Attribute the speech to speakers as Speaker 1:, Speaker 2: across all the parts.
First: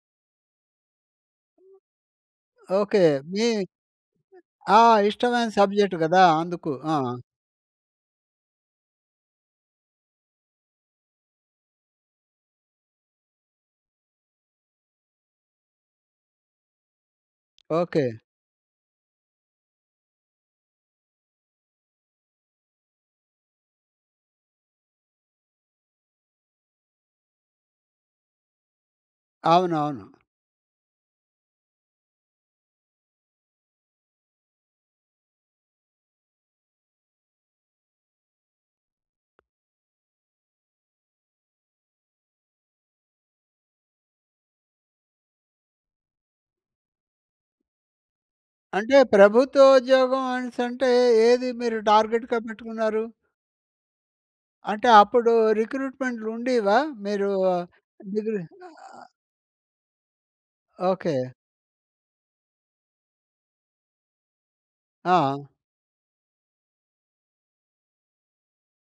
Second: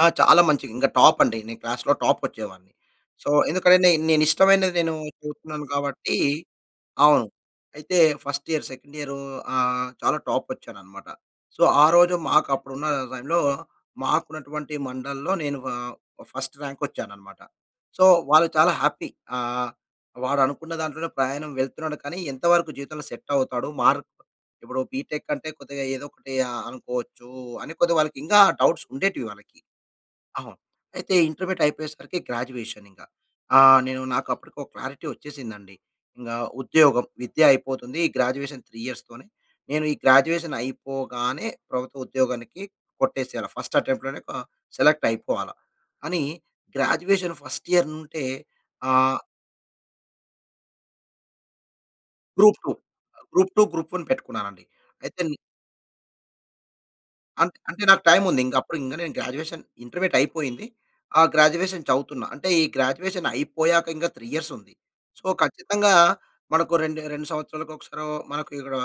Speaker 1: ఆ! చాలా మంచిగ, ఇంగా టాప్ అండి. నేను క్లాస్‌లో టాపోచ్చేవాడిని.
Speaker 2: ఓకే.
Speaker 1: సో
Speaker 2: మీ
Speaker 1: ఎందుకంటే నే నేను ఇష్టమైనది
Speaker 2: ఆ!
Speaker 1: నేను
Speaker 2: ఇష్టమైన
Speaker 1: కోరుకున్నాను
Speaker 2: సబ్జెక్ట్
Speaker 1: కాబట్టి
Speaker 2: గదా! అందుకు. ఆ!
Speaker 1: అవును. అయితే ఫస్ట్ ఇయర్, సెకండ్ ఇయరూ ఆహ్, చాలా టాపో‌చ్చాననమాట. సో ఆ రోజు మాకు అప్పుడు ఉన్న టైమ్‌లో, మాకున్నటువంటి మండల్‌లో నేను ఆహ్, ఆ ఫస్ట్ ర్యాంక్ వచ్చాను అనమాట. So
Speaker 2: okay.
Speaker 1: వాళ్ళు చాలా హ్యాపీ, ఆహ్, వాడు అనుకున్న దాంట్లోనే ప్రయాణం వెళ్తున్నాడు, కానీ ఎంతవరకు జీవితంలో సెట్ అవుతాడు? మార్క్ ఇప్పుడు బీటెక్ అంటే కొద్దిగా ఏదో ఒకటి ఆహ్, అనుకోవచ్చు అని కొద్దిగా వాళ్ళకి ఇంగా ఆ డౌట్స్ ఉండేటివి వాళ్లకి.
Speaker 2: అవునవును.
Speaker 1: అవును. అయితే ఇంటర్మీడియేట్ అయిపోయేసరికి గ్రాడ్యుయేషన్ ఇంకా. ఆహ్, నేను నాకు అప్పటికి ఒక క్లారిటీ వచ్చేసిందండి. ఇంగా ఉద్యోగం విద్య అయిపోతుంది. ఈ గ్రాడ్యుయేషన్ 3 ఇయర్స్‌‌తోనే. నేను ఈ గ్రాడ్యుయేషన్ అయిపోగానే ప్రభుత్వ ఉద్యోగానికి కొట్టేసేయాల ఫస్ట్ అటెంప్ట్‌లోనే ఆహ్, సెలెక్ట్ అయిపోవలా అని, గ్రాడ్యుయేషన్ ఫస్ట్ ఇయర్ నుంటే
Speaker 2: అంటే
Speaker 1: ఆహ్
Speaker 2: ప్రభుత్వ ఉద్యోగం అనిసంటే ఏది మీరు టార్గెట్‌గా
Speaker 1: 'గ్రూప్ టూ.
Speaker 2: పెట్టుకున్నారు?
Speaker 1: గ్రూప్ టూ, గ్రూప్ వన్' పెట్టుకున్నాను అండి.
Speaker 2: అంటే
Speaker 1: అయితే
Speaker 2: అప్పుడు
Speaker 1: నే
Speaker 2: రిక్రూట్మెంట్‌లు ఉండేవా? మీరు
Speaker 1: అంట అంటే నాకు టైమ్ ఉంది.
Speaker 2: మిగులు
Speaker 1: ఇంగా అప్పుడు ఇంగా
Speaker 2: ఆ!
Speaker 1: నేను గ్రాడ్యుయేషన్ ఇంటర్మీడియేట్ అయిపోయింది.
Speaker 2: ఓకే.
Speaker 1: ఆ గ్రాడ్యుయేషన్ చదువుతున్నా. అంటే ఈ గ్రాడ్యుయేషన్ అయిపోయాక ఇంకా 3 ఇయర్స్ ఉంది. సో
Speaker 2: ఆ!
Speaker 1: ఖచ్చితంగా మనకు రెండే 2 సంవత్సరాలకు ఒకసారొ మనకు ఇక్కడ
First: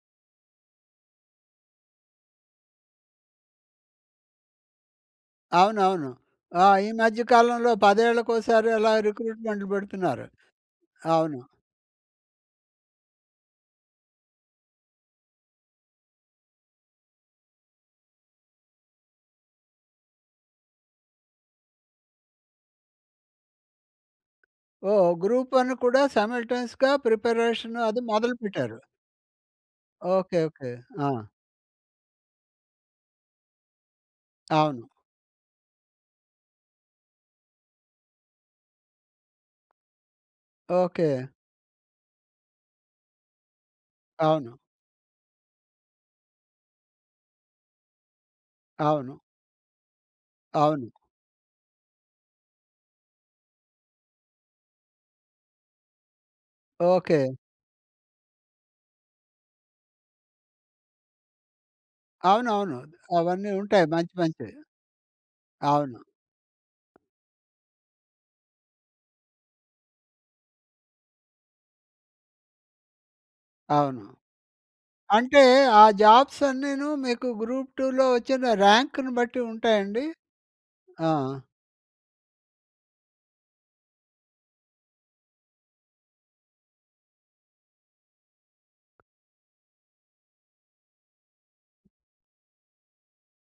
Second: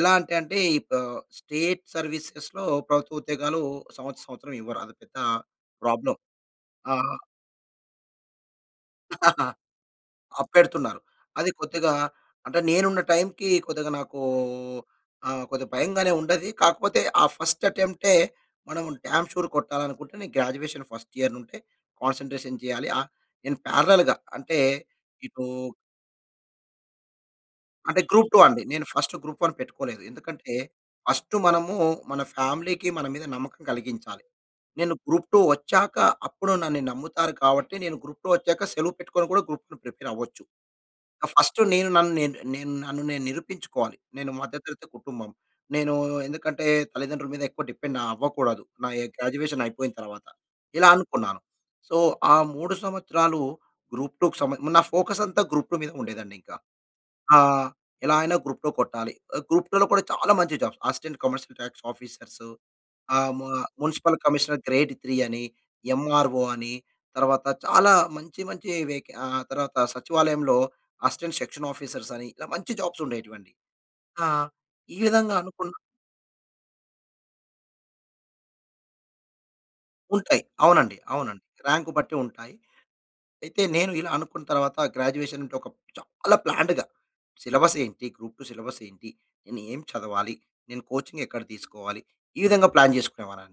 Speaker 1: ఎలాంటంటే ఇప్పు ఈ స్టేట్ సర్వీసెస్‌లో ప్రభుత్వ ఉద్యోగాలు సంవత్సరం సంవత్సరం ఇవ్వరు. అది పెద్ద
Speaker 2: అవునవును.
Speaker 1: ప్రాబ్లమ్.
Speaker 2: ఆ! ఈ
Speaker 1: ఆహ్
Speaker 2: మధ్య కాలంలో పదేళ్ళకోసారి అలా రిక్రూట్మెంట్‌లు పెడుతున్నారు.
Speaker 1: ఆ పెడుతున్నారు.
Speaker 2: అవును.
Speaker 1: అది కొద్దిగా అంటే నేను ఉన్న టైమ్‌కి కొద్దిగా నాకు ఆ కొద్దిగా భయంగానే ఉండేది. కాకపోతే ఆ ఫస్ట్ అటెంప్టే మనం డామ్ షూర్ కొట్టాలనుకుంటే నేను గ్రాడ్యుయేషన్ ఫస్ట్ ఇయర్ నుండే కాన్సంట్రేషన్ చేయాలి. ఆ! నేను పేరలెల్‌గా అంటే
Speaker 2: ఓహ్!
Speaker 1: ఇప్పుడు
Speaker 2: గ్రూప్ వన్ కూడా సైమల్టేన్స‌గా ప్రిపరేషన్
Speaker 1: అంటే
Speaker 2: అది
Speaker 1: గ్రూప్
Speaker 2: మొదలు
Speaker 1: టూ అండి.
Speaker 2: పెట్టారు.
Speaker 1: నేను గ్రూప్ వన్ పెట్టుకోలేదు.
Speaker 2: ఓకే.
Speaker 1: ఎందుకంటే
Speaker 2: ఓకే. ఆ!
Speaker 1: ఫస్టు మనము మన ఫ్యామిలీకి మన మీద నమ్మకం కలిగించాలి.
Speaker 2: అవును.
Speaker 1: నేను గ్రూప్ టూ వచ్చాక అప్పుడు నన్నీ నమ్ముతారు. కాబట్టి నేను గ్రూప్ టూ వచ్చాక సెలవు పెట్టుకొని కూడా గ్రూప్ టూ ప్రిపేర్ అవ్వచ్చు.
Speaker 2: ఓకే.
Speaker 1: ఆ ఫస్టు నేను నన్ను నేను, నేను నన్ను నేను నిరూపించుకోవాలి. నేను
Speaker 2: అవును.
Speaker 1: మధ్య తరగతి కుటుంబం. నేను ఎందుకంటే తల్లిదండ్రుల మీద ఎక్కువ డిపెండ్ అవ్వకూడదు, నా ఏ
Speaker 2: అవును.
Speaker 1: గ్రాడ్యుయేషన్ అయిపోయిన తరువాత. ఇలా
Speaker 2: అవును.
Speaker 1: అనుకున్నాను. సో ఆ 3 సంవత్సరాలు గ్రూప్ టూ‌కు సమే మరి నా ఫోకస్ అంతా గ్రూప్ టూ మీద ఉండేదండి ఇంకా.
Speaker 2: ఓకే.
Speaker 1: ఆ! ఎలా అయినా గ్రూప్ టూ కొట్టాలి. ఆ గ్రూప్ టూలో కూడా చాలా మంచి jobs, assistant commercial tax officers,
Speaker 2: అవునవును.
Speaker 1: ఆహ్, ము
Speaker 2: అవన్నీ ఉంటాయి. మంచి
Speaker 1: మ్యునిసిపల్
Speaker 2: మంచివి.
Speaker 1: కమిషనర్ గ్రేడ్ త్రీ అని,
Speaker 2: అవును.
Speaker 1: ఎమ్‌ఆర్‌ఓ అని, తరువాత చాలా మంచి మంచి వెకేన్ ఆహ్, తర్వాత సచివాలయంలో అసిస్టెంట్ సెక్షన్ ఆఫీసర్స్ అని ఇలా మంచి జాబ్స్ ఉండేటివి అండి.
Speaker 2: అవును.
Speaker 1: ఆ! ఈ విధంగా
Speaker 2: అంటే
Speaker 1: అనుకున్నా
Speaker 2: ఆ జాబ్స్ అన్నీను మీకు గ్రూప్ టూ‌లో వచ్చిన రాంక్‌ని బట్టి ఉంటాయండి?
Speaker 1: ఉంటాయి. అవునండి.
Speaker 2: ఆ!
Speaker 1: అవునండి రాంక్ బట్టి ఉంటాయి. అయితే నేను ఇలా అనుకున్న తరువాత గ్రాడ్యుయేషన్ అంటే చాలా ప్లాన్డ్‌గా సిలబస్ ఏంటి? గ్రూప్ టూ సిలబస్ ఏంటి? నేను ఏం చదవాలి? నేను కోచింగ్ ఎక్కడ తీసుకోవాలి? ఈ విధంగా ప్లాన్ చేసుకునేవానండి.